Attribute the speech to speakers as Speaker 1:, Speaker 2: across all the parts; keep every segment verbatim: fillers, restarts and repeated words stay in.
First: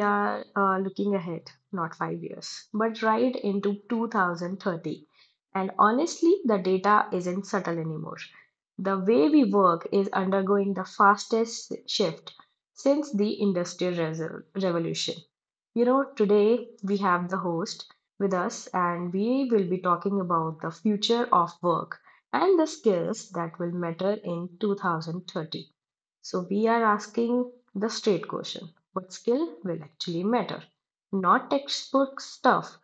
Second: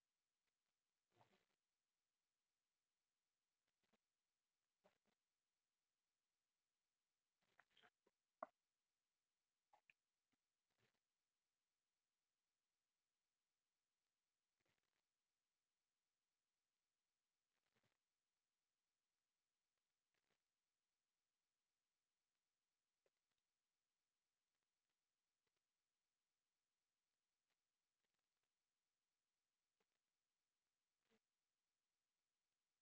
Speaker 1: are uh, looking ahead, not five years, but right into two thousand thirty. And honestly, the data isn't subtle anymore. The way we work is undergoing the fastest shift since the Industrial Reso- Revolution. You know, today we have the host with us, and we will be talking about the future of work and the skills that will matter in two thousand thirty. So we are asking the straight question, what skill will actually matter? Not textbook stuff,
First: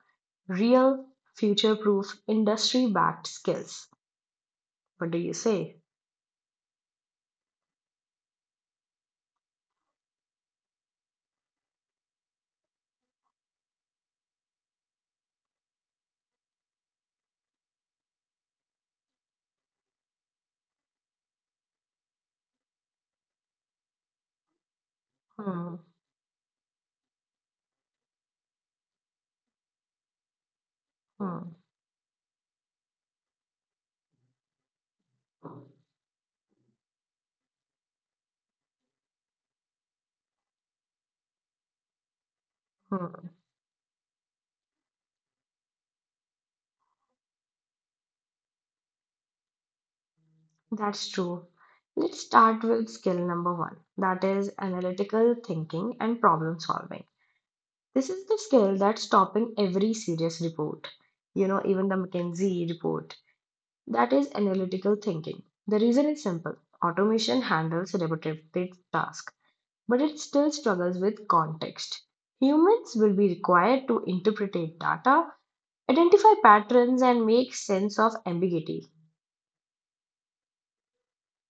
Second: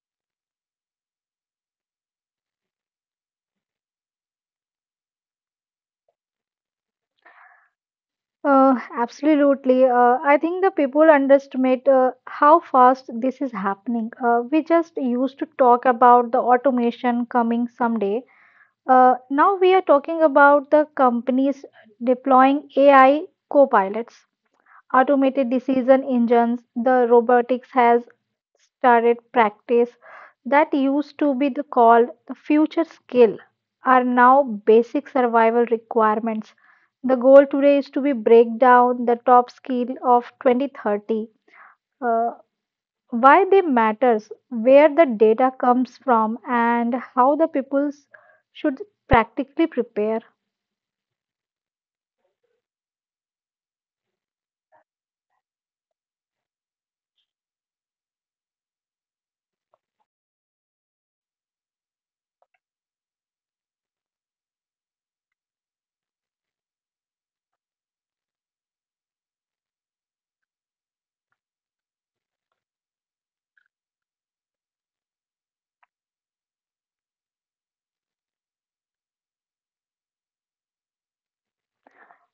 Speaker 1: real, future proof, industry backed skills. What do you say?
Speaker 2: Uh, absolutely. Uh, I think the people underestimate uh, how fast this is happening. Uh, we just used to talk about the automation coming someday. Uh, now we are talking about the companies deploying A I co-pilots, automated
Speaker 1: Hmm,
Speaker 2: decision engines. The robotics has started practice that used to be
Speaker 1: hmm,
Speaker 2: the called the future skill are now basic survival requirements. The goal today is to be break down the top skill of twenty thirty, uh, why
Speaker 1: hmm.
Speaker 2: they matters, where the data comes from, and how the peoples should practically prepare.
Speaker 1: That's true. Let's start with skill number one, that is analytical thinking and problem solving. This is the skill that's topping every serious report. You know, even the McKinsey report. That is analytical thinking. The reason is simple: automation handles repetitive tasks, but it still struggles with context. Humans will be required to interpret data, identify patterns, and make sense of ambiguity.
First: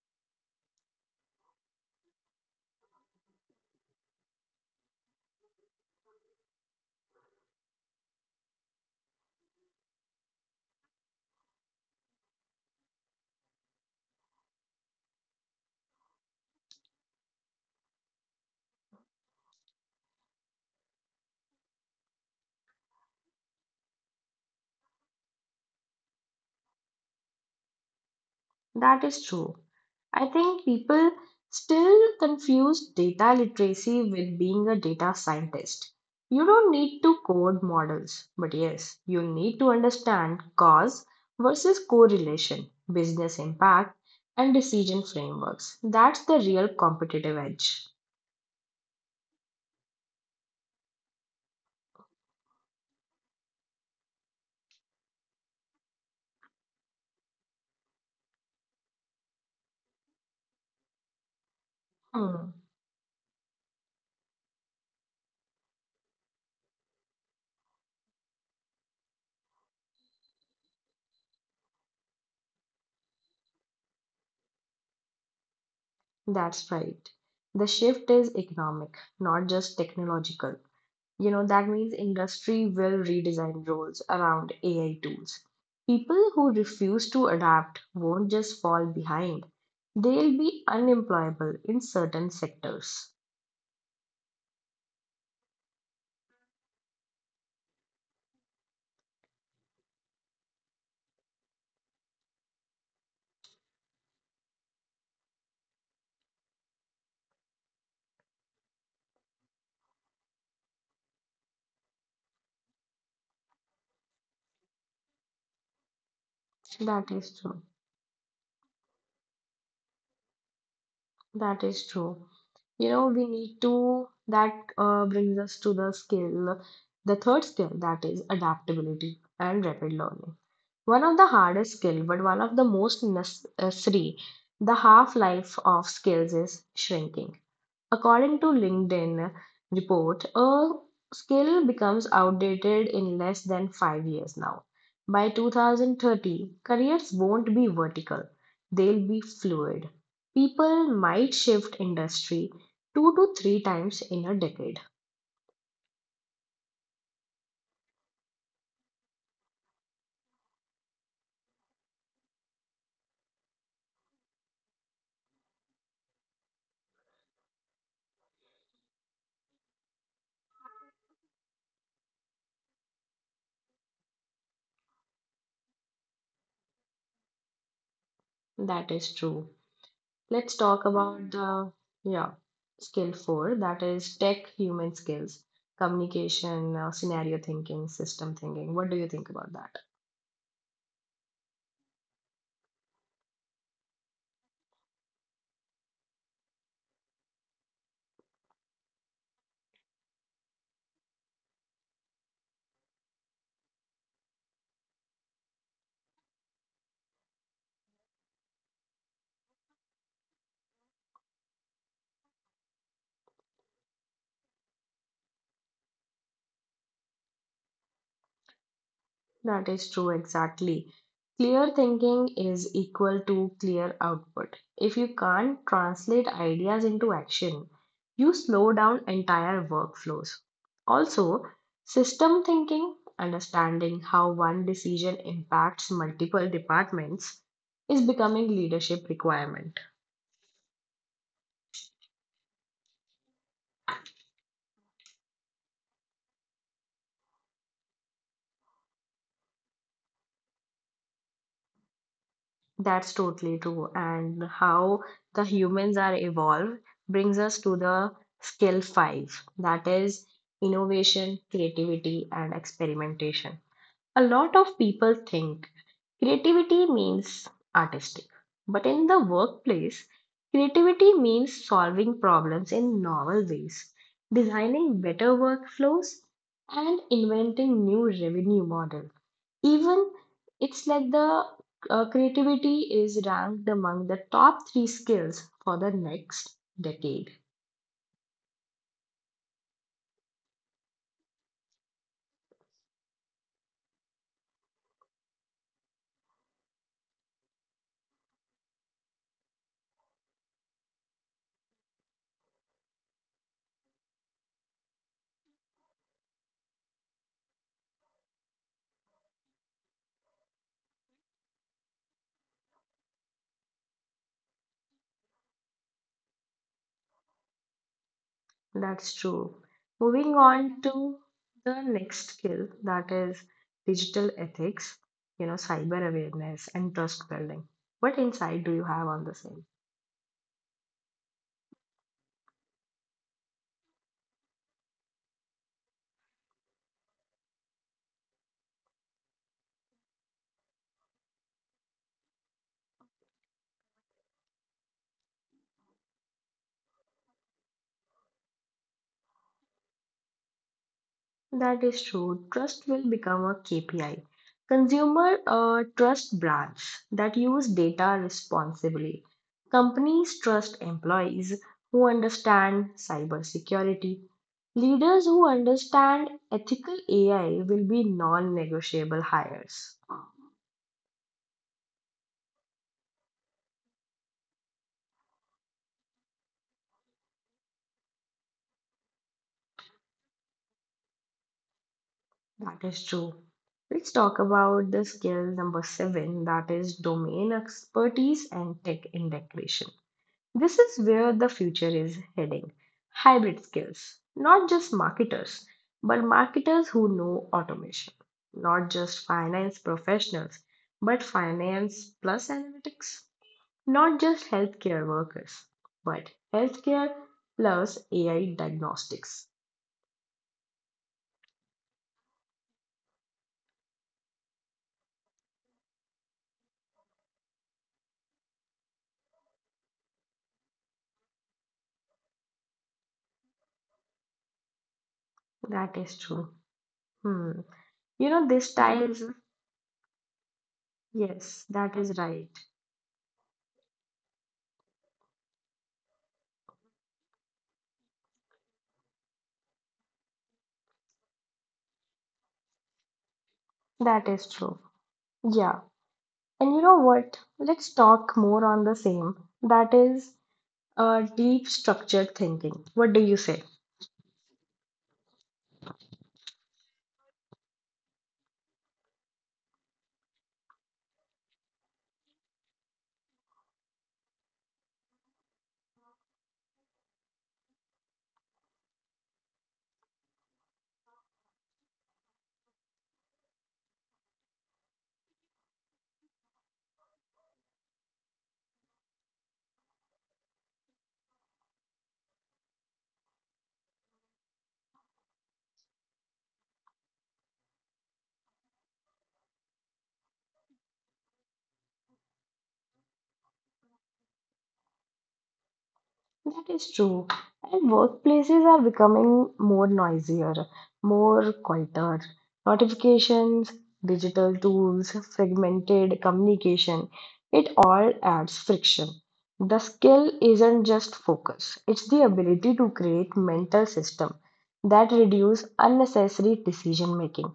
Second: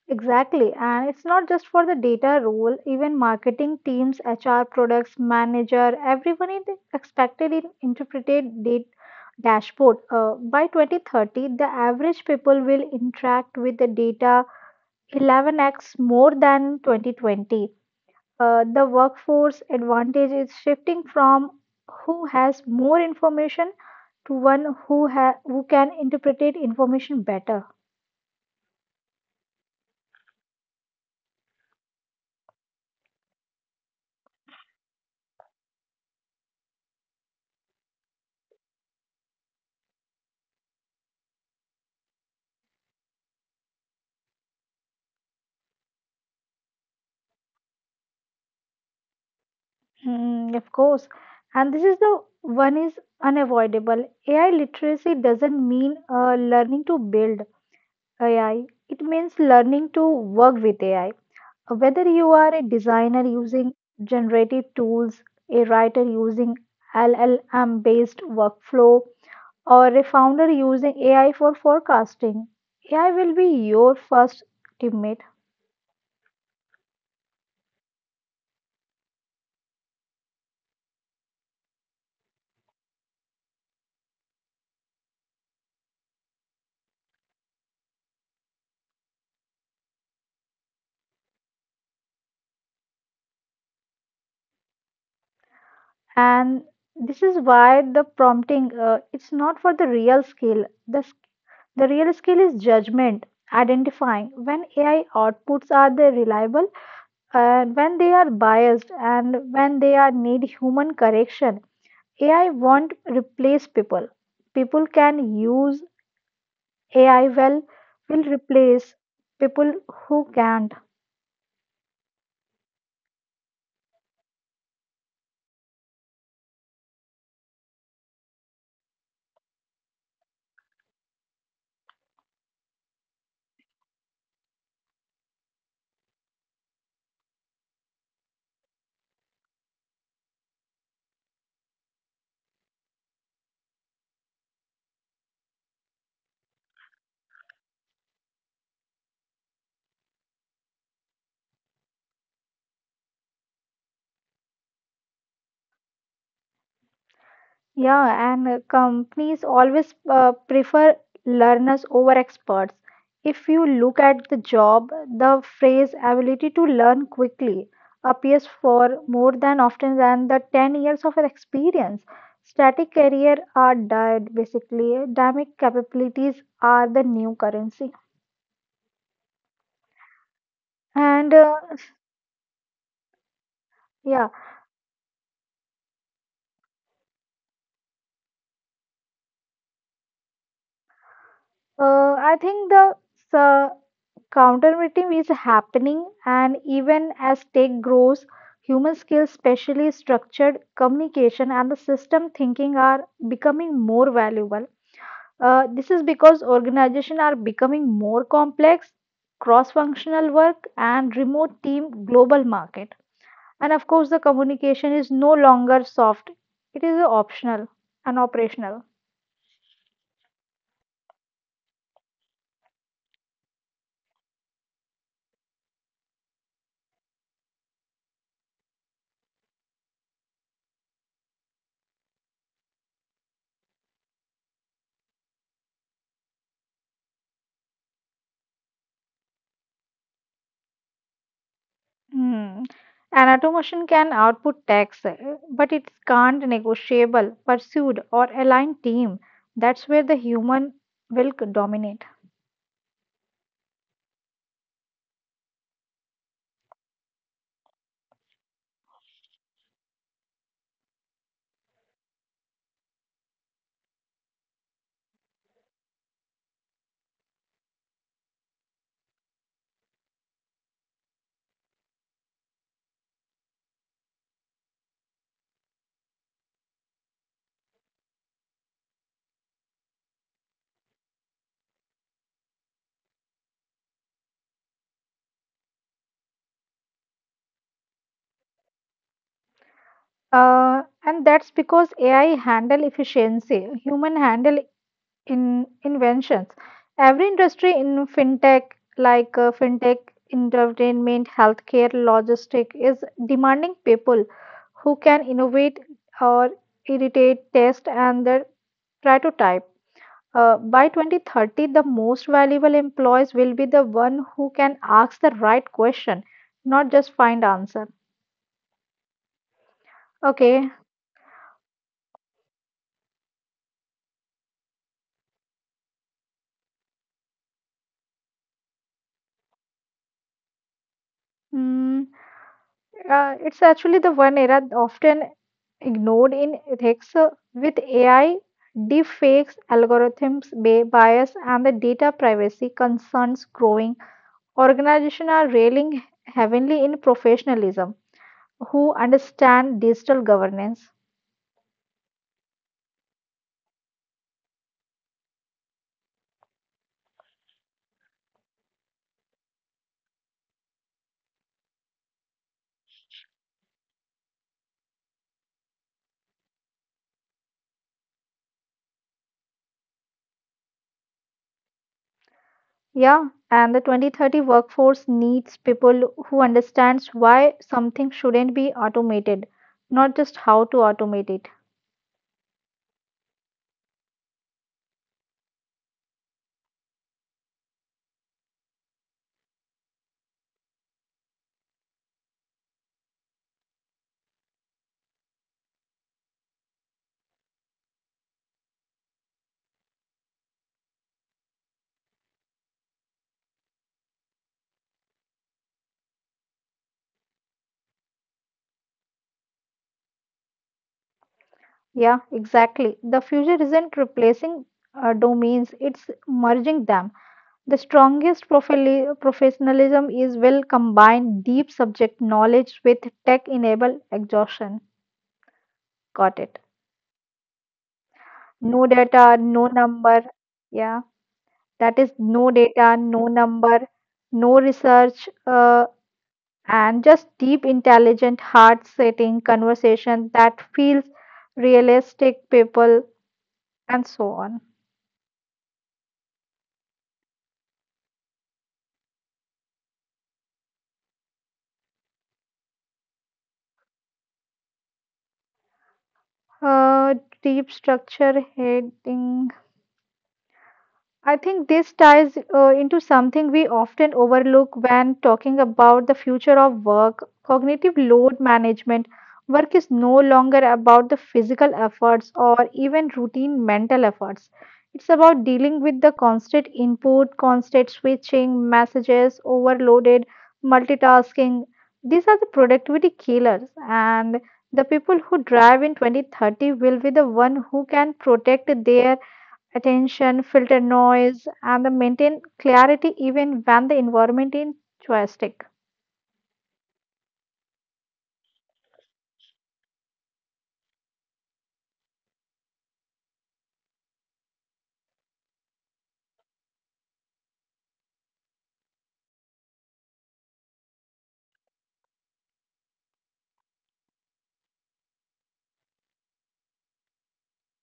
Speaker 2: Exactly. And it's not just for the data role, even marketing teams, H R products, manager, everyone is expected in interpreted data dashboard. Uh, by twenty thirty, the average people will interact with the data eleven times more than twenty twenty. Uh, the workforce advantage is shifting from who has more information to one who, ha- who can interpret information better.
Speaker 1: That is true. I think people still confuse data literacy with being a data scientist. You don't need to code models, but yes, you need to understand cause versus correlation, business impact, and decision frameworks. That's the real competitive edge.
Speaker 2: Mm, of course. And this is the one is unavoidable. A I literacy doesn't mean uh, learning to build A I. It means learning to work with A I. Whether you
Speaker 1: Hmm,
Speaker 2: are a designer using generative tools, a writer using L L M based workflow, or a founder using A I for forecasting, A I will be your first teammate.
Speaker 1: that's right. The shift is economic, not just technological. You know, that means industry will redesign roles around A I tools. People who refuse to adapt won't just fall behind, they'll be unemployable in certain sectors.
Speaker 2: And this is why the prompting uh, it's not for the real skill. The The real skill is judgment, identifying when A I outputs are they reliable, and when they are biased, and when they are need human correction. A I won't replace people. People can use A I
Speaker 1: That
Speaker 2: well
Speaker 1: is true.
Speaker 2: will replace people who can't.
Speaker 1: That is true. You know, we need to, that uh, brings us to the skill, the third skill, that is adaptability and rapid learning. One of the hardest skill, but one of the most necessary, the half life of skills is shrinking. According to LinkedIn report, a skill becomes outdated in less than five years now. By two thousand thirty, careers won't be vertical. They'll be fluid. People might shift industry two to three times in a decade.
Speaker 2: Yeah, and uh, companies always uh, prefer learners over experts. If you look at the job, the phrase ability to learn quickly appears for more than often than the ten years of experience. Static career are dead basically. Dynamic capabilities are the new currency.
Speaker 1: That is true. Let's talk
Speaker 2: And uh,
Speaker 1: about the, yeah, skill four, that
Speaker 2: yeah,
Speaker 1: is tech human skills, communication, uh, scenario thinking, system thinking. What do you think about that?
Speaker 2: uh, I think the uh, Countermeeting is happening, and even as tech grows, human skills, especially structured communication and the system thinking, are becoming more valuable. Uh, this is because organizations are becoming more complex, cross functional work, and remote team global market. And of course, the communication is no longer soft, it is optional and operational.
Speaker 1: That is true, exactly. Clear thinking is equal to clear output. If you can't translate ideas into action, you slow down entire workflows. Also, system thinking, understanding how one decision impacts multiple departments, is becoming leadership requirement.
Speaker 2: Hmm. An automation can output tax, uh, but it can't negotiable, pursued, or align team. That's where the human will c- dominate.
Speaker 1: That's totally true. And how the humans are evolved brings us to the skill five, that is innovation, creativity, and experimentation. A lot of people think creativity means artistic, but in the workplace, creativity means solving problems in novel ways, designing better workflows, and inventing new revenue models. Even it's like the uh, creativity is ranked among the top three skills for the next decade.
Speaker 2: Uh, and that's because A I handle efficiency, human handle in inventions. Every industry in fintech, like uh, fintech, entertainment, healthcare, logistic, is demanding people who can innovate or irritate, test, and then prototype. Uh, by twenty thirty, the most valuable employees will be the one who can ask the right question, not just find answer.
Speaker 1: That's true. Moving
Speaker 2: Okay.
Speaker 1: on to the next skill, that is digital ethics, you know, cyber awareness and trust building. What insight do you have on the same?
Speaker 2: mm, uh, it's actually the one era often ignored in ethics uh, with A I, deepfakes, algorithms, ba- bias, and the data privacy concerns growing. Organizations are railing heavily in professionalism who understand digital governance.
Speaker 1: That is true. Trust will become a K P I. Consumer uh, trust brands that use data responsibly. Companies trust employees who understand cybersecurity. Leaders who understand ethical A I will be non-negotiable hires.
Speaker 2: Yeah, and the twenty thirty workforce needs people who understands why something shouldn't be automated, not just how to automate it.
Speaker 1: That is true. Let's talk about the skill number seven, that is domain expertise and tech integration. This is where the future is heading. Hybrid skills. Not just marketers, but marketers who know automation. Not just finance professionals, but finance plus analytics. Not just healthcare workers, but healthcare plus A I diagnostics.
Speaker 2: Yeah, exactly. The future isn't replacing uh, domains, it's merging them. The strongest profili- professionalism is will combine deep subject knowledge with tech-enabled exhaustion.
Speaker 1: That is
Speaker 2: Got it.
Speaker 1: true. Hmm. You know,
Speaker 2: No
Speaker 1: this
Speaker 2: data,
Speaker 1: ties.
Speaker 2: no number. Yeah,
Speaker 1: Yes,
Speaker 2: that is
Speaker 1: that is
Speaker 2: no
Speaker 1: right.
Speaker 2: data, no number, no research. Uh, and just deep, intelligent, heart setting conversation that feels realistic, people, and so
Speaker 1: That
Speaker 2: on.
Speaker 1: is true. Yeah. And you know what? Let's talk more on the same. That is, Uh, deep structured thinking. What do you say?
Speaker 2: Uh, Deep structure heading, I think this ties uh, into something we often overlook when talking about the future of work cognitive load management. Work is no longer about the physical efforts or even routine mental efforts. It's about dealing with the constant input, constant switching, messages, overloaded, multitasking. These are the productivity killers, and the people who drive in twenty thirty will be the one who can protect their attention, filter noise, and then maintain clarity even when the environment is choistic.
Speaker 1: That is true. And workplaces are becoming more noisier, more quieter. Notifications, digital tools, fragmented communication, it all adds friction. The skill isn't just focus, it's the ability to create mental system that reduce unnecessary decision making.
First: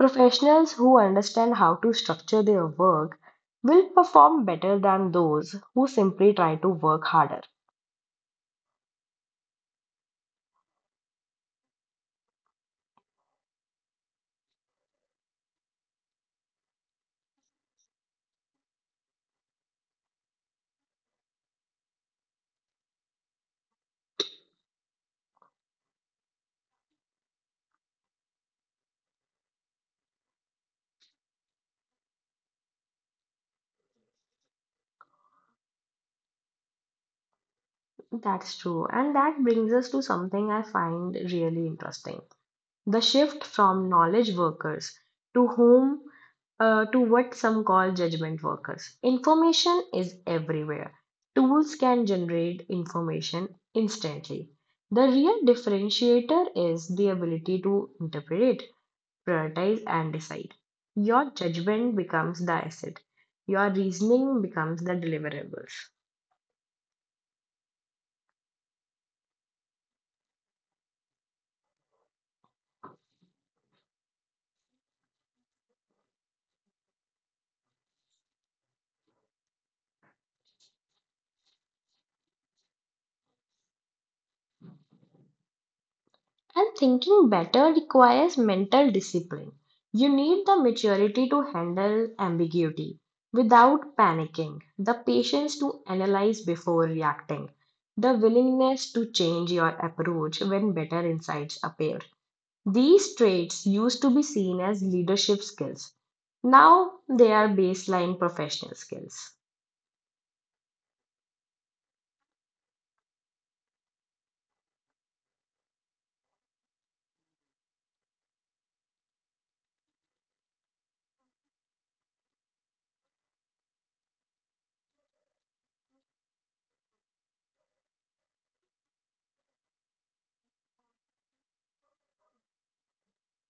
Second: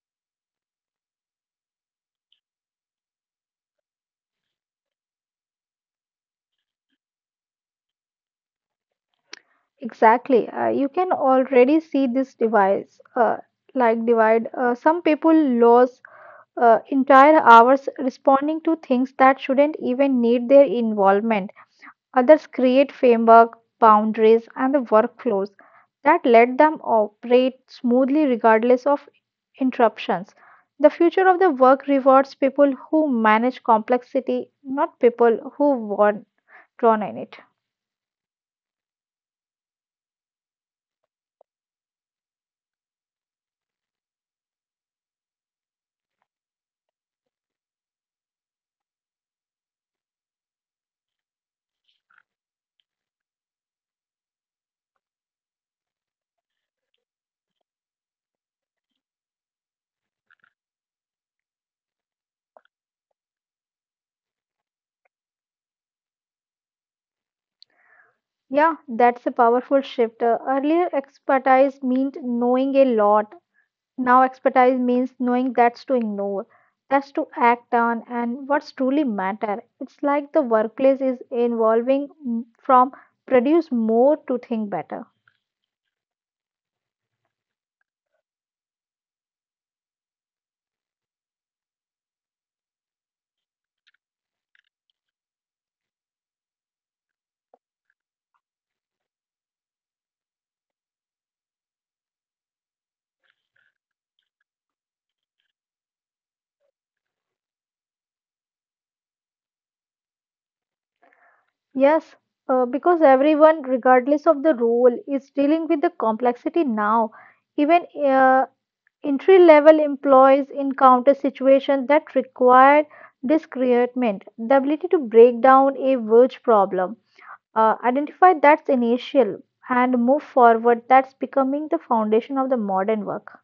Speaker 1: Professionals who understand how to structure their work will perform better than those who simply try to work harder.
Speaker 2: Exactly. Uh, you can already see this device, uh, like divide. Uh, some people lose uh, entire hours responding to things that shouldn't even need their involvement. Others create framework, boundaries, and the workflows that let them operate smoothly regardless of interruptions. The future of the work rewards people who manage complexity, not people who want drawn in it.
Speaker 1: That's true. And that brings us to something I find really interesting. The shift from knowledge workers to whom, uh, to what some call judgment workers. Information is everywhere. Tools can generate information instantly. The real differentiator is the ability to interpret, prioritize, and decide. Your judgment becomes the asset. Your reasoning becomes the deliverables.
Speaker 2: Yeah, that's a powerful shift. Uh, earlier, expertise meant knowing a lot. Now, expertise means knowing that's to ignore, that's to act on, and what's truly matter. It's like the workplace is evolving m- from produce more to think better.
Speaker 1: And thinking better requires mental discipline. You need the maturity to handle ambiguity without panicking, the patience to analyze before reacting, the willingness to change your approach when better insights appear. These traits used to be seen as leadership skills. Now they are baseline professional skills.
Speaker 2: Yes, uh, because everyone, regardless of the role, is dealing with the complexity now. Even uh, entry level employees encounter situations that require discernment, the ability to break down a verge problem. Uh, identify that's initial and move forward. That's becoming the foundation of the modern work.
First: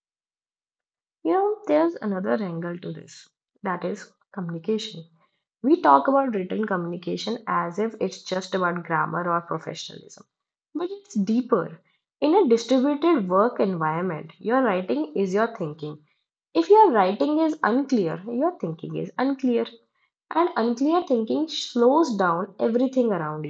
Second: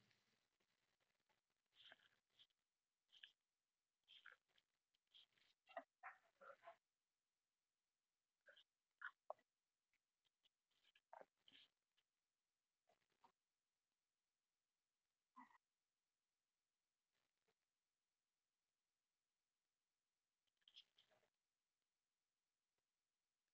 Speaker 1: You know, there's another angle to this, that is communication. We talk about written communication as if it's just about grammar or professionalism, but it's deeper. In a distributed work environment, your writing is your thinking. If your writing is unclear, your thinking is unclear, and unclear thinking slows down everything around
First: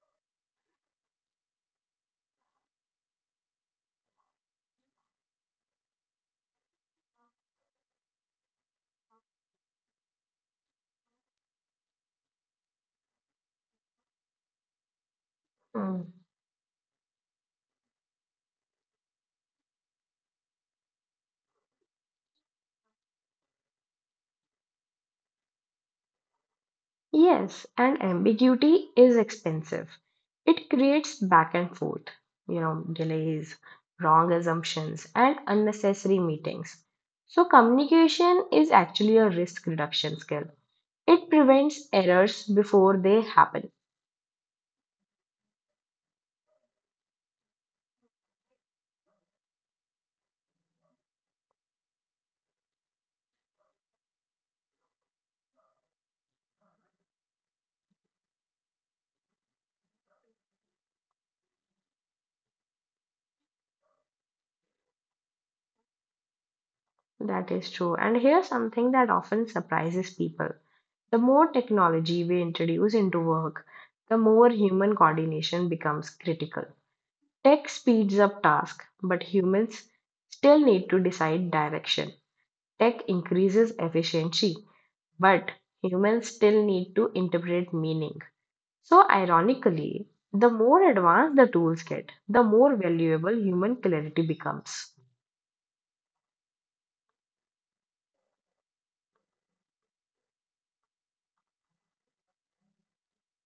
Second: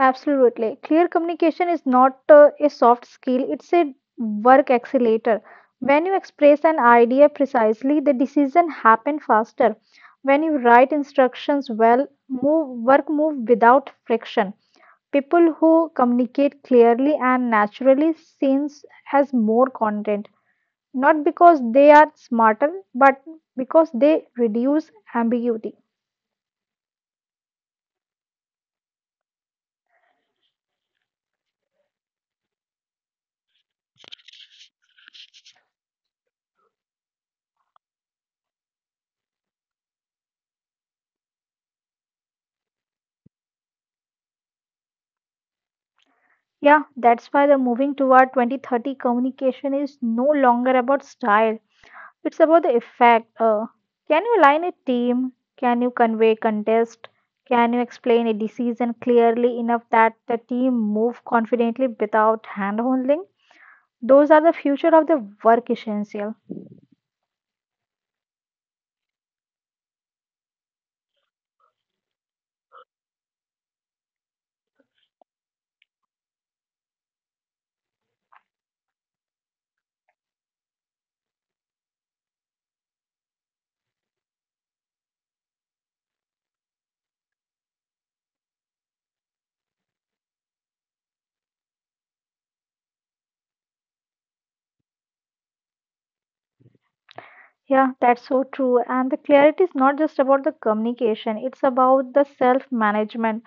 Speaker 2: Absolutely. Clear communication is not uh, a soft skill, it's a work accelerator. When you express an idea precisely, the decision happen faster. When you write instructions well, move work move without friction. People who
Speaker 1: you.
Speaker 2: communicate clearly and naturally seems has more content, not because they are smarter, but because they reduce ambiguity.
Speaker 1: Yes, and ambiguity is expensive. It creates back and forth, you know, delays, wrong assumptions, and unnecessary meetings. So, communication is actually a risk reduction skill. It prevents errors before they happen.
Speaker 2: Yeah, that's why the moving toward twenty thirty communication is no longer about style. It's about the effect. Uh, can you align a team? Can you convey contest? Can you explain a decision clearly enough that the team move confidently without hand holding? Those are the future of the work essential.
Speaker 1: That is true. And here's something that often surprises people. The more technology we introduce into work, the more human coordination becomes critical. Tech speeds up tasks, but humans still need to decide direction. Tech increases efficiency, but humans still need to interpret meaning. So, ironically, the more advanced the tools get, the more valuable human clarity becomes.
Speaker 2: Yeah, that's so true. And the clarity is not just about the communication, it's about the self management.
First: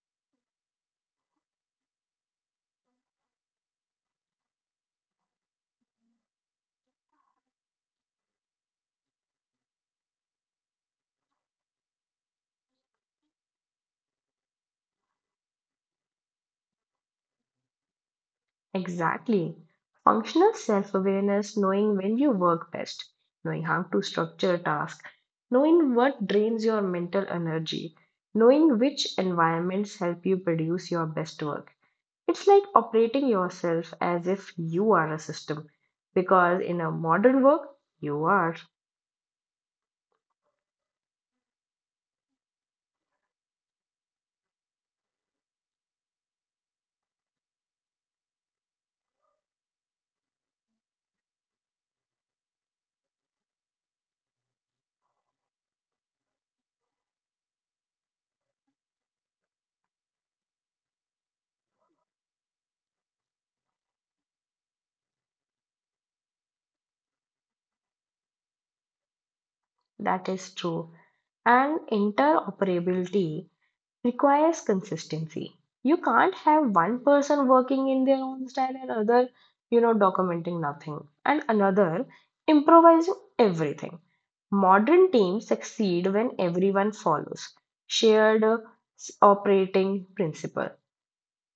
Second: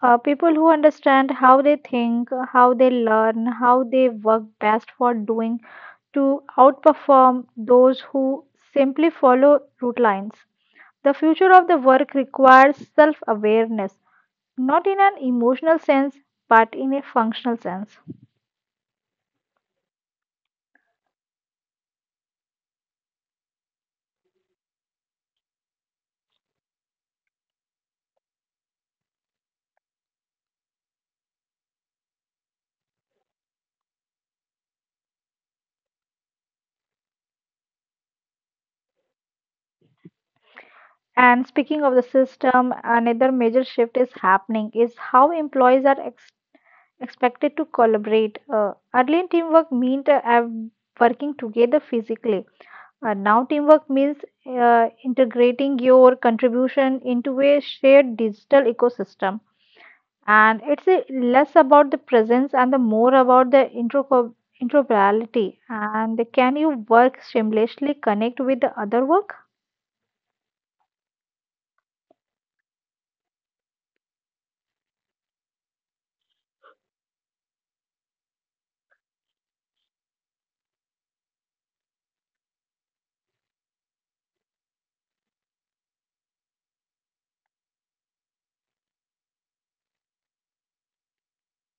Speaker 2: Uh, people who understand how they think, how they learn, how they work best for doing to outperform those who simply follow route lines. The future of the work requires self awareness, not in an emotional sense, but in a functional sense.
Speaker 1: Exactly. Functional self awareness, knowing when you work best, knowing how to structure tasks, knowing what drains your mental energy, knowing which environments help you produce your best work. It's like operating yourself as if you are a system, because in a modern work, you are.
Speaker 2: And speaking of the system, another major shift is happening is how employees are expected to collaborate. Uh, early in teamwork meant uh, uh, working together physically. Uh, now teamwork means uh, integrating your contribution into a shared digital ecosystem. And it's uh, less about the presence and the more about the intro interoperability. And can you work seamlessly connect with the other work?
Speaker 1: That is true. And interoperability requires consistency. You can't have one person working in their own style and other, you know, documenting nothing, and another improvising everything. Modern teams succeed when everyone follows shared uh, s- operating principle,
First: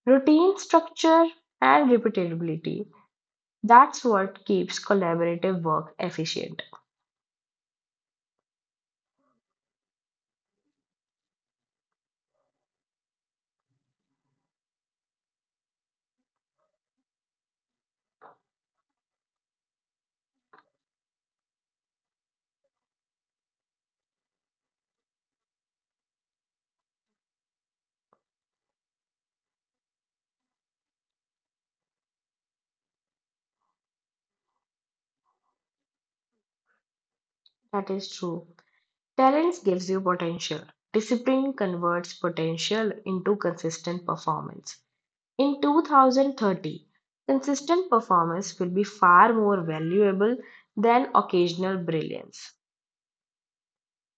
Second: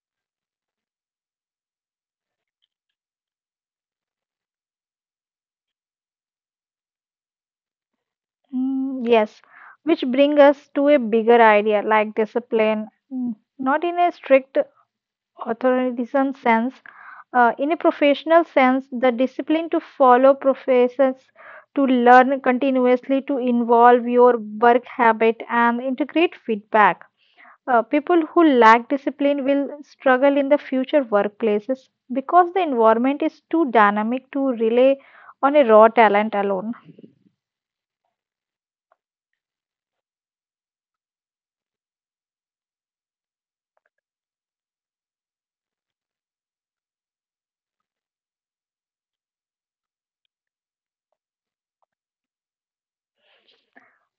Speaker 1: routine structure, and repeatability. That's what keeps collaborative work efficient.
Speaker 2: Mm, yes, which bring us to a bigger idea like discipline. Mm, Not in a strict authoritarian sense. Uh, in a professional sense, the discipline to follow professors, to learn continuously, to involve your work habit and integrate feedback. Uh, people who lack discipline will struggle in the future workplaces because the environment is too dynamic to rely on a raw talent alone.
Speaker 1: That is true. Talents gives you potential. Discipline converts potential into consistent performance. In two thousand thirty, consistent performance will be far more valuable than occasional brilliance.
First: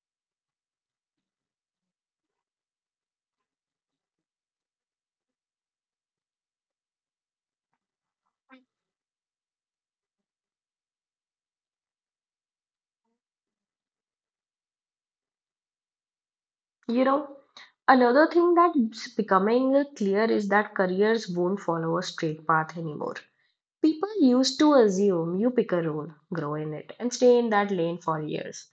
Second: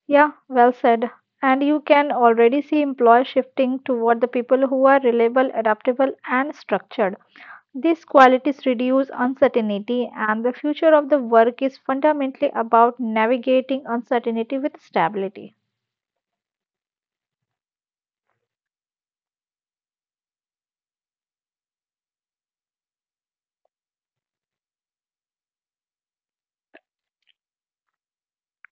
Speaker 2: Yeah, well said. And you can already see employers shifting toward the people who are reliable, adaptable, and structured. These qualities reduce uncertainty, and the future of the work is fundamentally about navigating uncertainty with stability.
Speaker 1: You know, another thing that's becoming clear is that careers won't follow a straight path anymore. People used to assume you pick a role, grow in it, and stay in that lane for years.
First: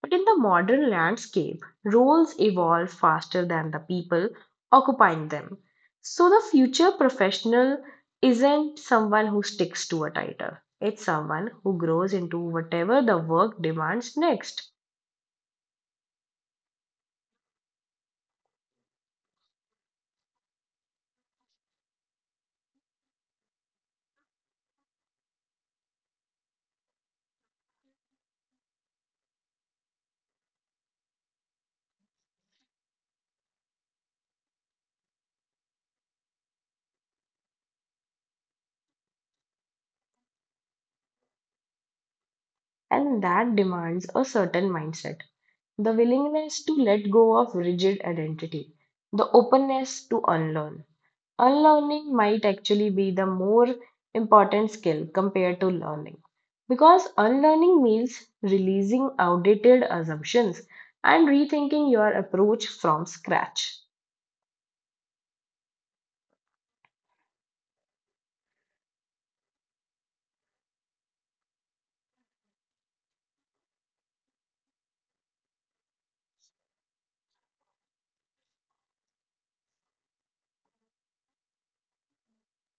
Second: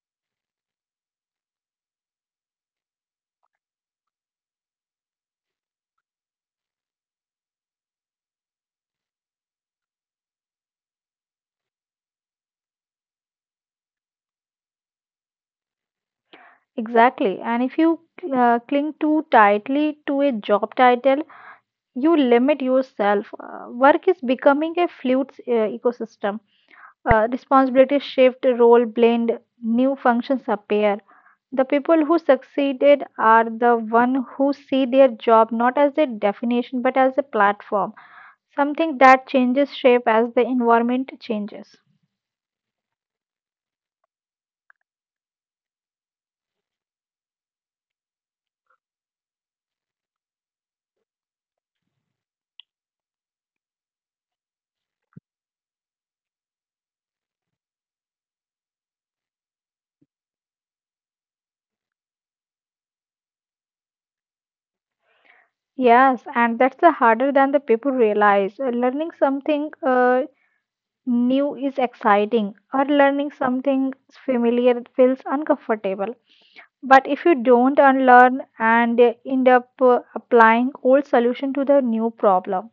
Speaker 1: But in the modern landscape, roles evolve faster than the people occupying them. So the future professional isn't someone who sticks to a title, it's someone who grows into whatever the work demands next.
Speaker 2: Exactly. And if you uh, cling too tightly to a job title, you limit yourself. Uh, work is becoming a fluid uh, ecosystem. Uh, responsibilities shift, role blend, new functions appear. The people who succeeded are the one who see their job not as a definition but as a platform, something that changes shape as the environment changes.
Speaker 1: And that demands a certain mindset, the willingness to let go of rigid identity, the openness to unlearn. Unlearning might actually be the more important skill compared to learning, because unlearning means releasing outdated assumptions and rethinking your approach from scratch.
Speaker 2: Yes, and that's the harder than the people realize. Uh, Learning something uh, new is exciting, or learning something familiar feels uncomfortable. But if you don't unlearn, and uh, end up uh, applying old solution to the new problem,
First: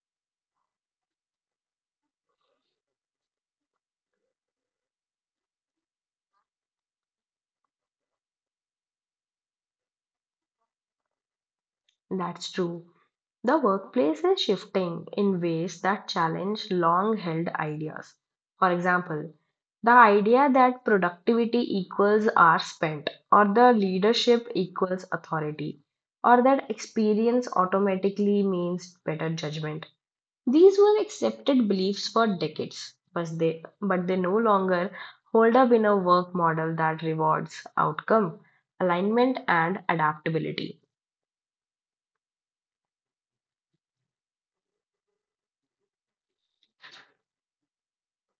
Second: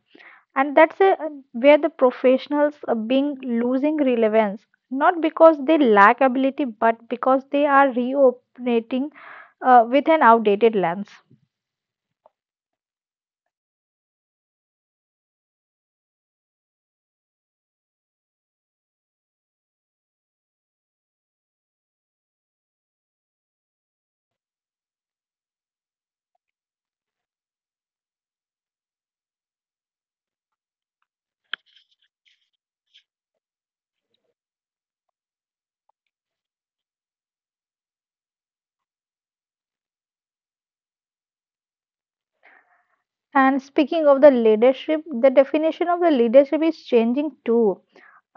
Speaker 2: and that's a, where the professionals are being losing relevance, not because they lack ability but because they are reoperating uh, with an outdated lens.
Speaker 1: That's true. The workplace is shifting in ways that challenge long held ideas. For example, the idea that productivity equals hours spent, or the leadership equals authority, or that experience automatically means better judgment. These were accepted beliefs for decades, but they, but they no longer hold up in a work model that rewards outcome, alignment, and adaptability.
Speaker 2: And speaking of the leadership, the definition of the leadership is changing too.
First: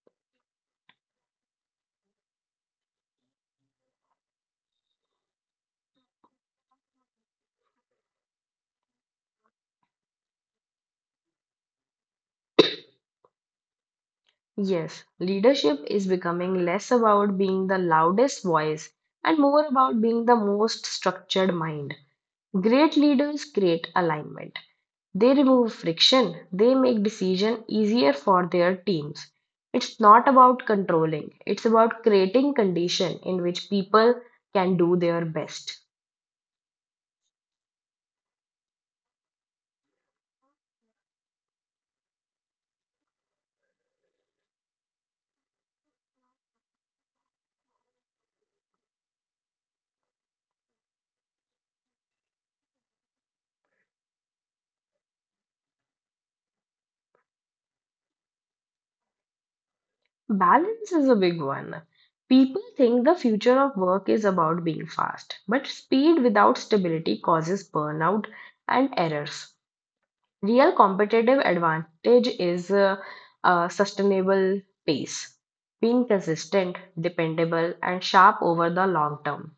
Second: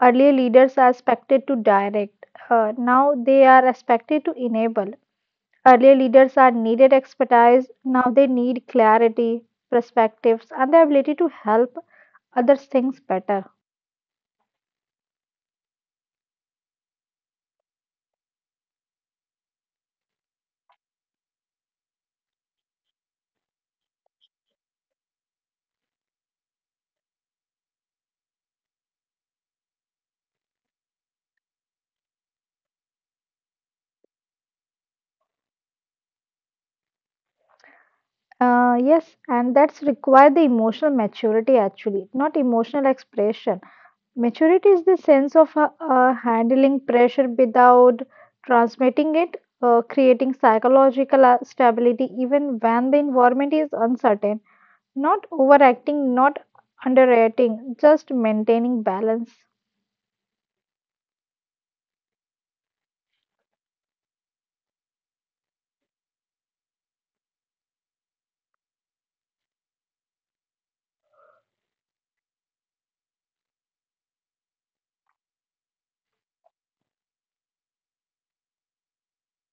Speaker 2: Earlier leaders are expected to direct, uh, now they are expected to enable. Earlier leaders are needed expertise, now they need clarity, perspectives, and the ability to help others things better.
Speaker 1: Yes, leadership is becoming less about being the loudest voice and more about being the most structured mind. Great leaders create alignment. They remove friction, they make decision easier for their teams. It's not about controlling, it's about creating condition in which people can do their best.
Speaker 2: Uh, yes, and that's required the emotional maturity actually, not emotional expression. Maturity is the sense of uh, uh, handling pressure without transmitting it, uh, creating psychological uh, stability even when the environment is uncertain, not overacting, not underrating, just maintaining balance.
Speaker 1: Balance is a big one. People think the future of work is about being fast, but speed without stability causes burnout and errors. Real competitive advantage is uh, a sustainable pace, being consistent, dependable, and sharp over the long term.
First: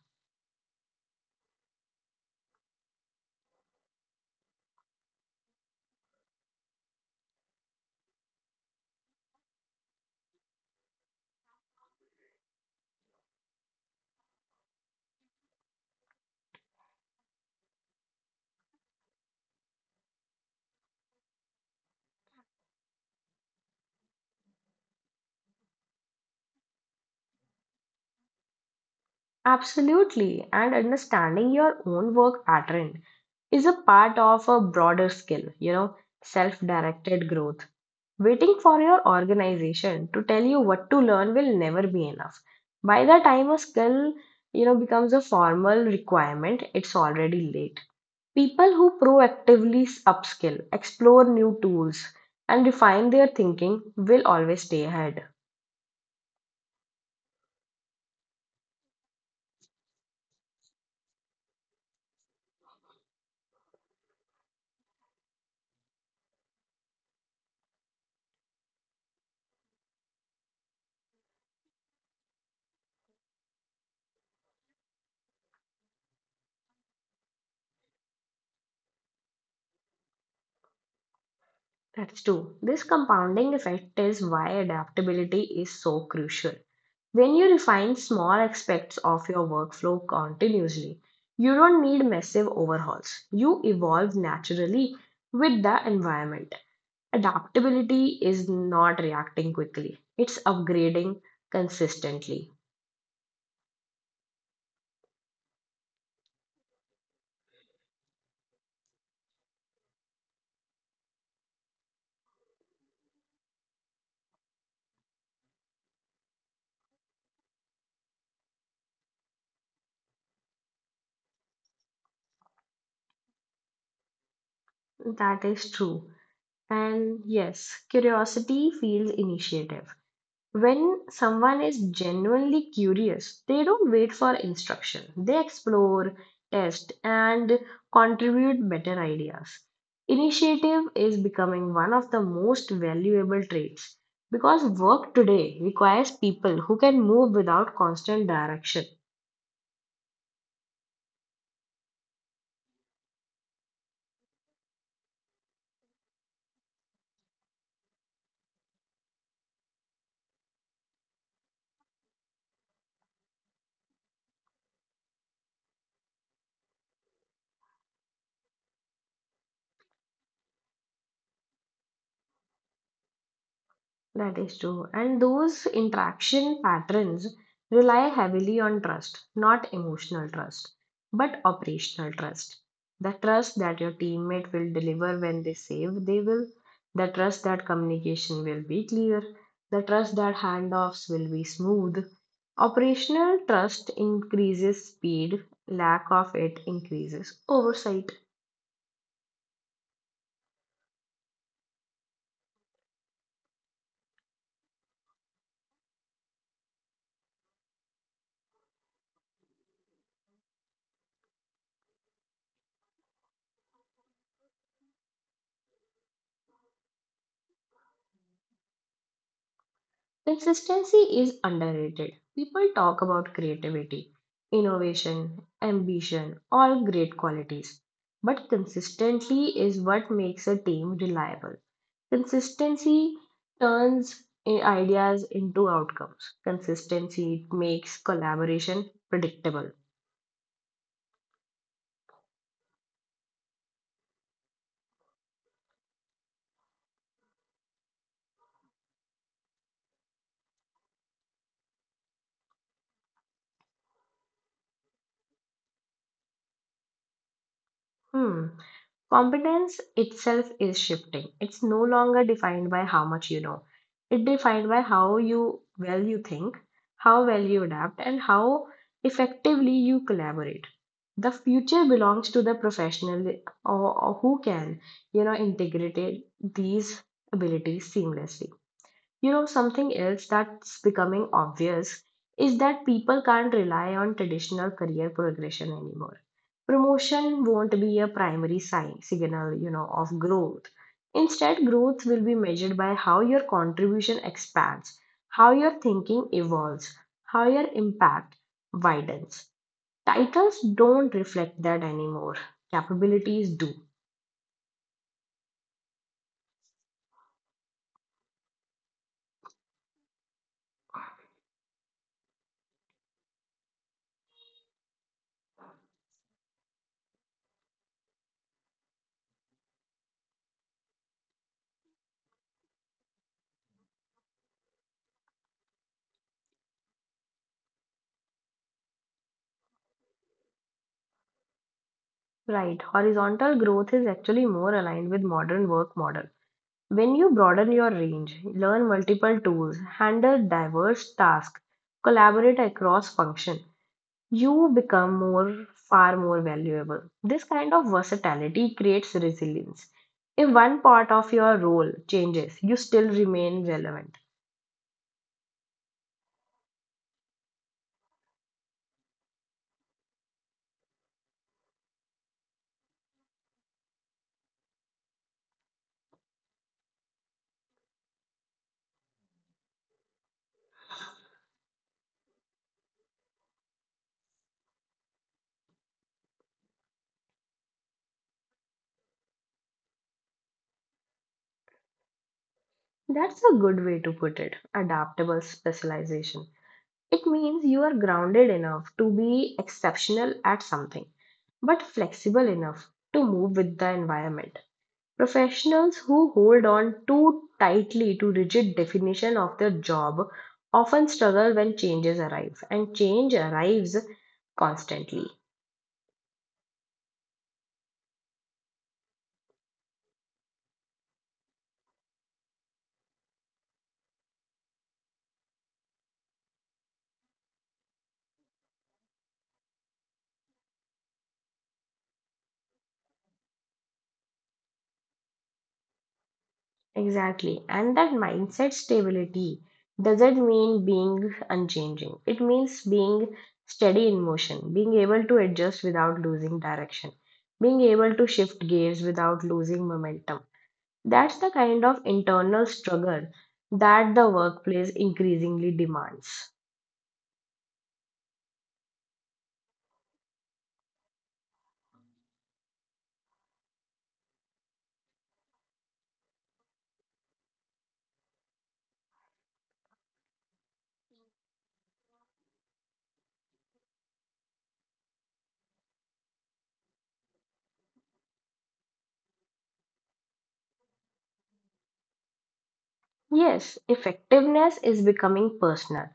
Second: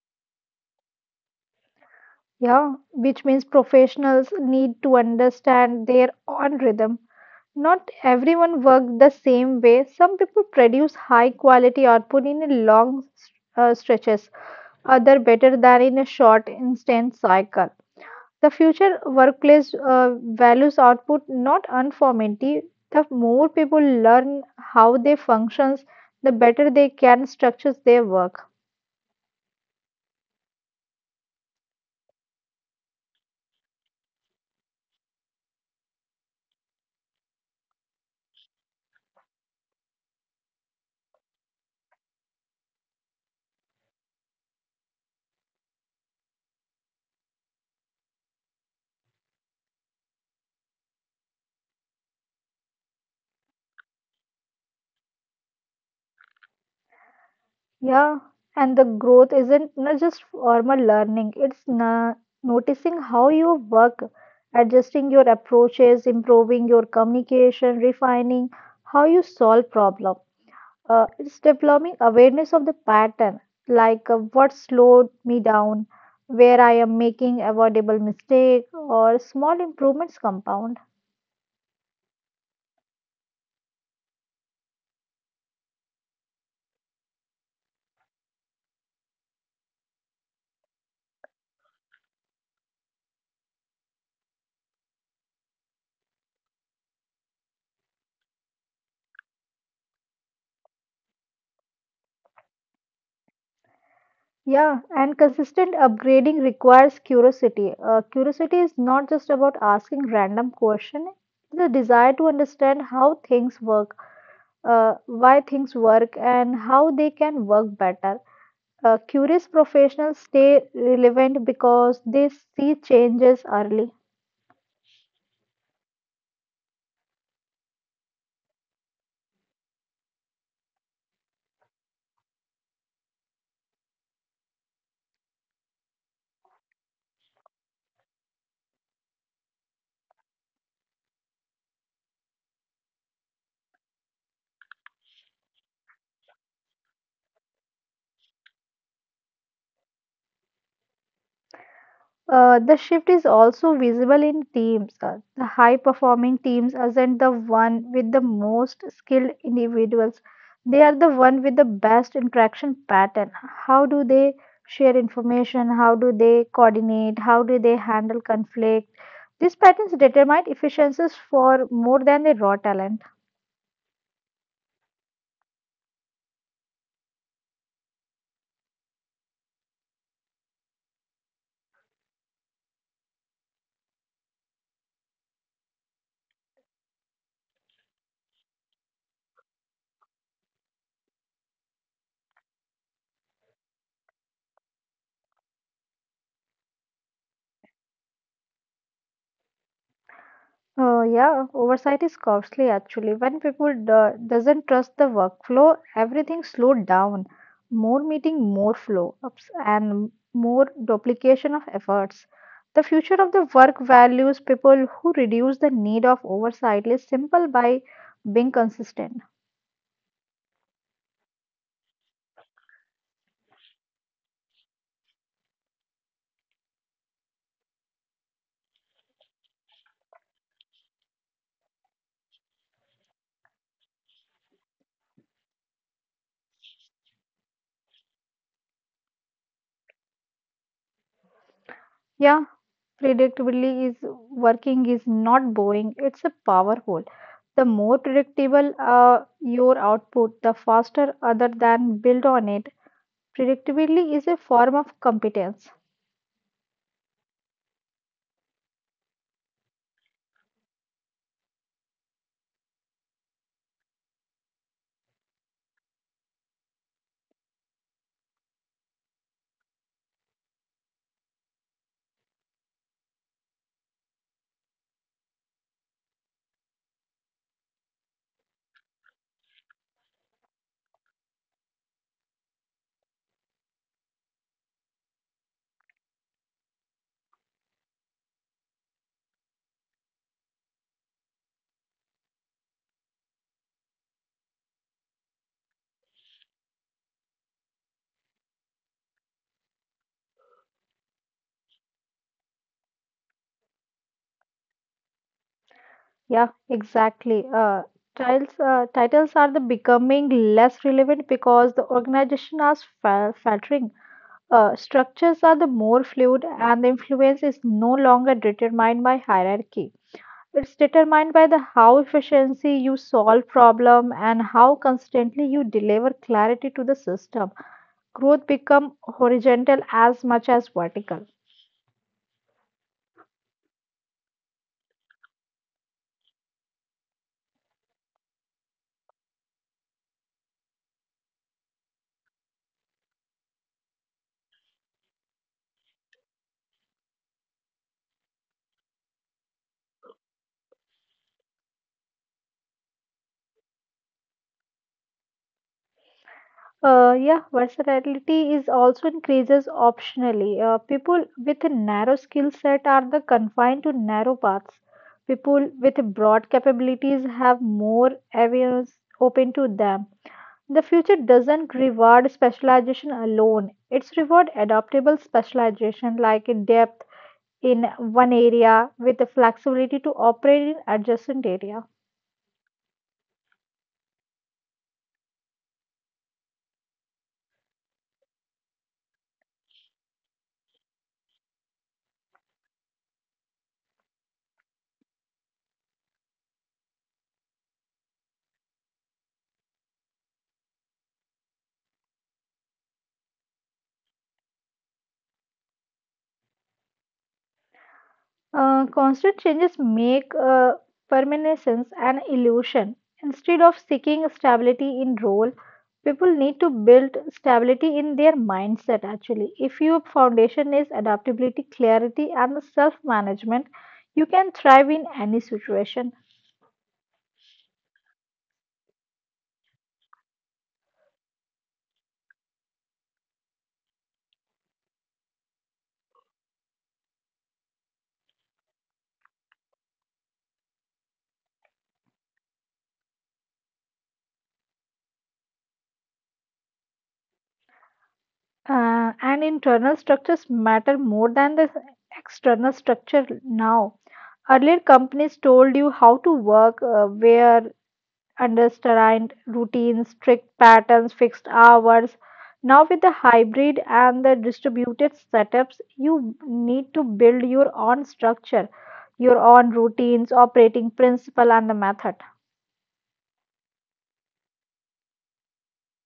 Speaker 2: Yeah, which means professionals need to understand their own rhythm. Not everyone works the same way. Some people produce high quality output in a long uh, stretches, other better than in a short instant cycle. The future workplace uh, values output not uniformity. The more people learn how they functions, the better they can structure their work.
Speaker 1: Absolutely. And understanding your own work pattern is a part of a broader skill, you know, self directed growth. Waiting for your organization to tell you what to learn will never be enough. By the time a skill, you know, becomes a formal requirement, it's already late. People who proactively upskill, explore new tools, and refine their thinking will always stay ahead.
Speaker 2: Yeah, and the growth isn't not just formal learning, it's na noticing how you work, adjusting your approaches, improving your communication, refining how you solve problem. Uh, it's developing awareness of the pattern, like uh, what slowed me down, where I am making avoidable mistake, or small improvements compound.
Speaker 1: That's true. This compounding effect is why adaptability is so crucial. When you refine small aspects of your workflow continuously, you don't need massive overhauls. You evolve naturally with the environment. Adaptability is not reacting quickly, it's upgrading consistently.
Speaker 2: Yeah, and consistent upgrading requires curiosity. Uh, curiosity is not just about asking random questions, it's a desire to understand how things work, uh, why things work, and how they can work better. Uh, curious professionals stay relevant because they see changes early.
Speaker 1: That is true. And yes, curiosity feels initiative. When someone is genuinely curious, they don't wait for instruction. They explore, test, and contribute better ideas. Initiative is becoming one of the most valuable traits because work today requires people who can move without constant direction.
Speaker 2: Uh, the shift is also visible in teams. Uh, The high performing teams aren't the one with the most skilled individuals. They are the one with the best interaction pattern. How do they share information? How do they coordinate? How do they handle conflict? These patterns determine efficiencies for more than the raw talent.
Speaker 1: That is true. And those interaction patterns rely heavily on trust, not emotional trust, but operational trust. The trust that your teammate will deliver when they say they will, the trust that communication will be clear, the trust that handoffs will be smooth. Operational trust increases speed, lack of it increases oversight.
Speaker 2: Uh, yeah, oversight is costly actually. When people do- doesn't trust the workflow, everything slowed down. More meeting, more flow ups, and more duplication of efforts. The future of the work values people who reduce the need of oversight is simple by being consistent.
Speaker 1: Consistency is underrated. People talk about creativity, innovation, ambition, all great qualities. But consistency is what makes a team reliable. Consistency turns i- ideas into outcomes. Consistency makes collaboration predictable.
Speaker 2: Yeah, predictably is working is not boring. It's a powerful. The more predictable uh, your output, the faster other than build on it. Predictability is a form of competence.
Speaker 1: Hmm. Competence itself is shifting. It's no longer defined by how much you know. It's defined by how you well you think, how well you adapt, and how effectively you collaborate. The future belongs to the professional or, or who can, you know, integrate these abilities seamlessly. You know, something else that's becoming obvious is that people can't rely on traditional career progression anymore. Promotion won't be a primary sign, signal, you know, of growth. Instead, growth will be measured by how your contribution expands, how your thinking evolves, how your impact widens. Titles don't reflect that anymore. Capabilities do.
Speaker 2: Yeah, exactly. Uh, titles, uh, titles are the becoming less relevant because the organization are fa- faltering. Uh, structures are the more fluid, and the influence is no longer determined by hierarchy. It's determined by the how efficiently you solve problem and how constantly you deliver clarity to the system. Growth become horizontal as much as vertical.
Speaker 1: Right. Horizontal growth is actually more aligned with modern work model. When you broaden your range, learn multiple tools, handle diverse tasks, collaborate across function, you become more far more valuable. This kind of versatility creates resilience. If one part of your role changes, you still remain relevant.
Speaker 2: Uh, yeah, versatility is also increases optionally. Uh, people with a narrow skill set are the confined to narrow paths. People with broad capabilities have more avenues open to them. The future doesn't reward specialization alone. It's reward adaptable specialization like in depth in one area with the flexibility to operate in adjacent area.
Speaker 1: That's a good way to put it. Adaptable specialization. It means you are grounded enough to be exceptional at something, but flexible enough to move with the environment. Professionals who hold on too tightly to rigid definition of their job often struggle when changes arrive and change arrives constantly.
Speaker 2: Uh, constant changes make uh, permanence an illusion. Instead of seeking stability in role, people need to build stability in their mindset actually. If your foundation is adaptability, clarity, and self management, you can thrive in any situation.
Speaker 1: Exactly. And that mindset stability doesn't mean being unchanging. It means being steady in motion, being able to adjust without losing direction, being able to shift gears without losing momentum. That's the kind of internal struggle that the workplace increasingly demands.
Speaker 2: Uh, and internal structures matter more than the external structure now. Earlier, companies told you how to work, uh, where understand routines, strict patterns, fixed hours. Now, with the hybrid and the distributed setups, you need to build your own structure, your own routines, operating principle, and the method.
Speaker 1: Yes, effectiveness is becoming personal.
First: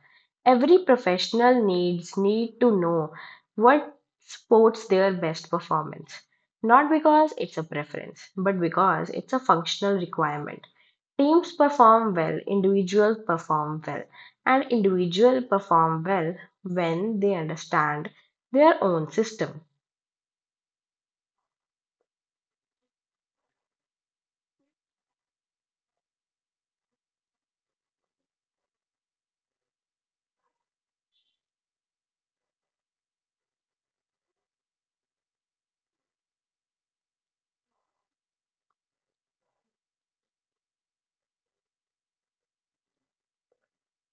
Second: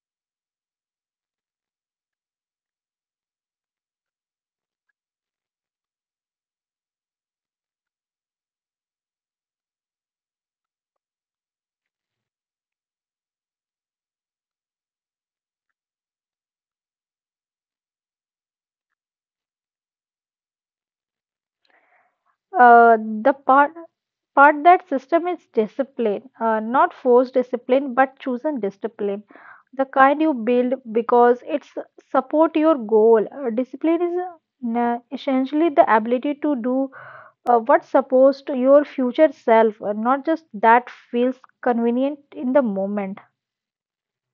Speaker 1: Every professional needs need to know what supports their best performance. Not because it's a preference, but because it's a functional requirement. Teams perform well, individuals perform well, and individuals perform well when they understand their own system.
Speaker 2: Uh, the part part that system is discipline, uh, not forced discipline, but chosen discipline. The kind you build because it's support your goal. Uh, discipline is uh, na- essentially the ability to do uh, what's supposed to your future self, uh, not just that feels convenient in the moment.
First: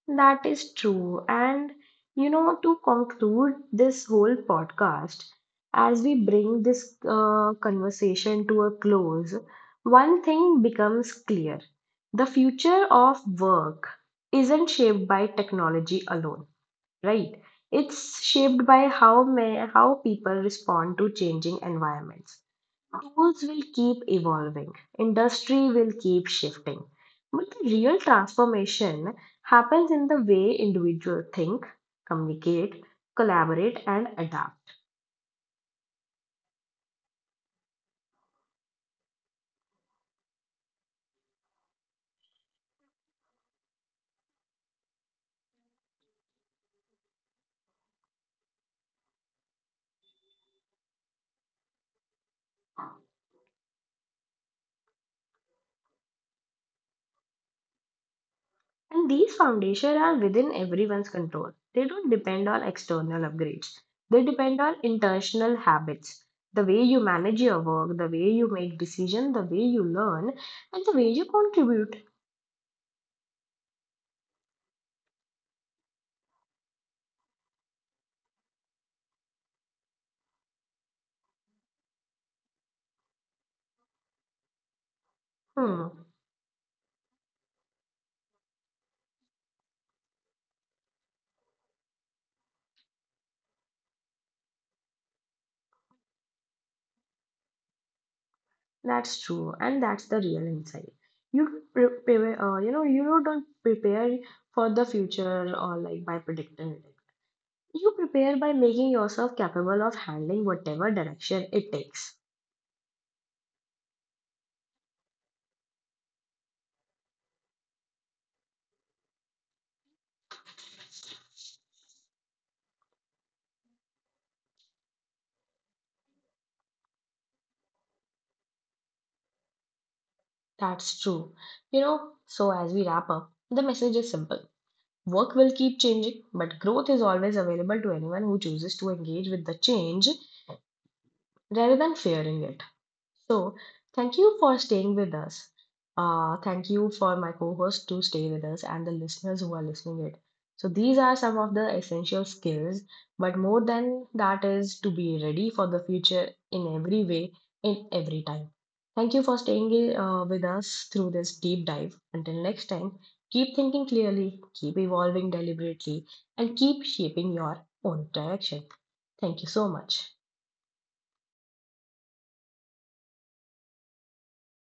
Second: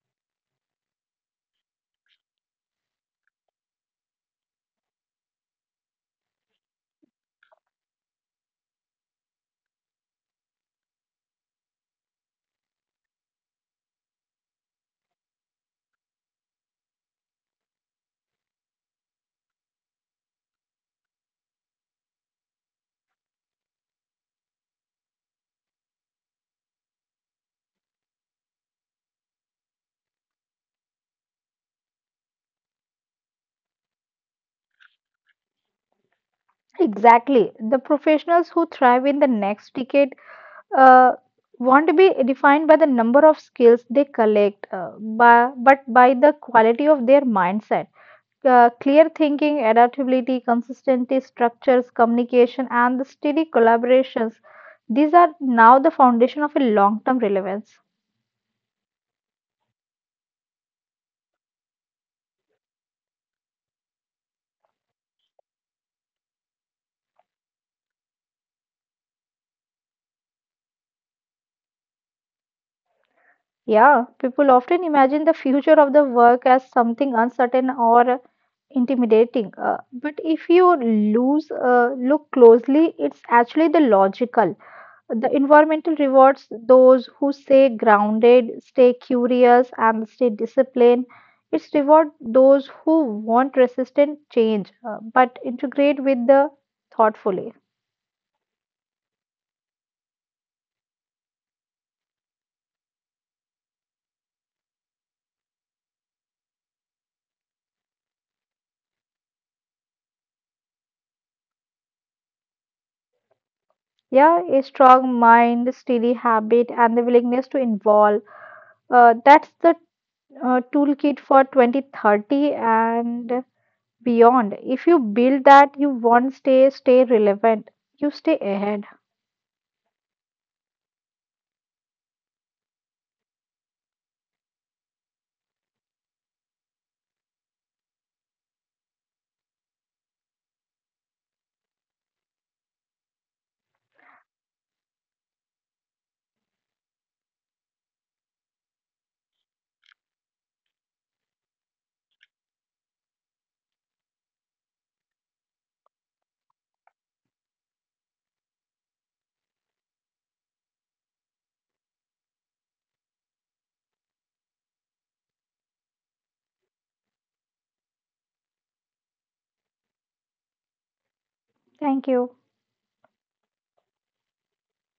Speaker 1: That is true. And, you know, to conclude this whole podcast, as we bring this uh, conversation to a close, one thing becomes clear. The future of work isn't shaped by technology alone, right? It's shaped by how may, how people respond to changing environments. Tools will keep evolving, industry will keep shifting. But the real transformation happens in the way individuals think, communicate, collaborate, and adapt.
Speaker 2: Exactly. The professionals who thrive in the next decade uh, want to be defined by the number of skills they collect, uh, by, but by the quality of their mindset. Uh, clear thinking, adaptability, consistency, structures, communication, and the steady collaborations. These are now the foundation of a long term relevance.
Speaker 1: And these foundations are within everyone's control. They don't depend on external upgrades, they depend on intentional habits. The way you manage your work, the way you make decisions, the way you learn, and the way you contribute.
Speaker 2: Yeah, people often imagine the future of the work as something uncertain or intimidating. Uh, but if you lose, uh, look closely, it's actually the logical. The
Speaker 1: Hmm.
Speaker 2: environmental rewards those who stay grounded, stay curious, and stay disciplined. It's reward those who want resistant change, uh, but integrate with the thoughtfully.
Speaker 1: That's true, and that's the real insight. You don't pre- pre- uh, you know you don't prepare for the future or like by predicting it. You prepare by making yourself capable of handling whatever direction it takes.
Speaker 2: Yeah, a strong mind, steady habit, and the willingness to involve uh, that's the uh, toolkit for twenty thirty and beyond. If you build that, you won't stay stay relevant. You stay ahead.
Speaker 1: That's true. You know, so as we wrap up, the message is simple. Work will keep changing, but growth is always available to anyone who chooses to engage with the change rather than fearing it. So, thank you for staying with us. Uh, thank you for my co-host to stay with us and the listeners who are listening it. So these are some of the essential skills, but more than that is to be ready for the future in every way, in every time. Thank you for staying uh, with us through this deep dive. Until next time, keep thinking clearly, keep evolving deliberately, and keep shaping your own direction. Thank you so much.
Speaker 2: Thank you.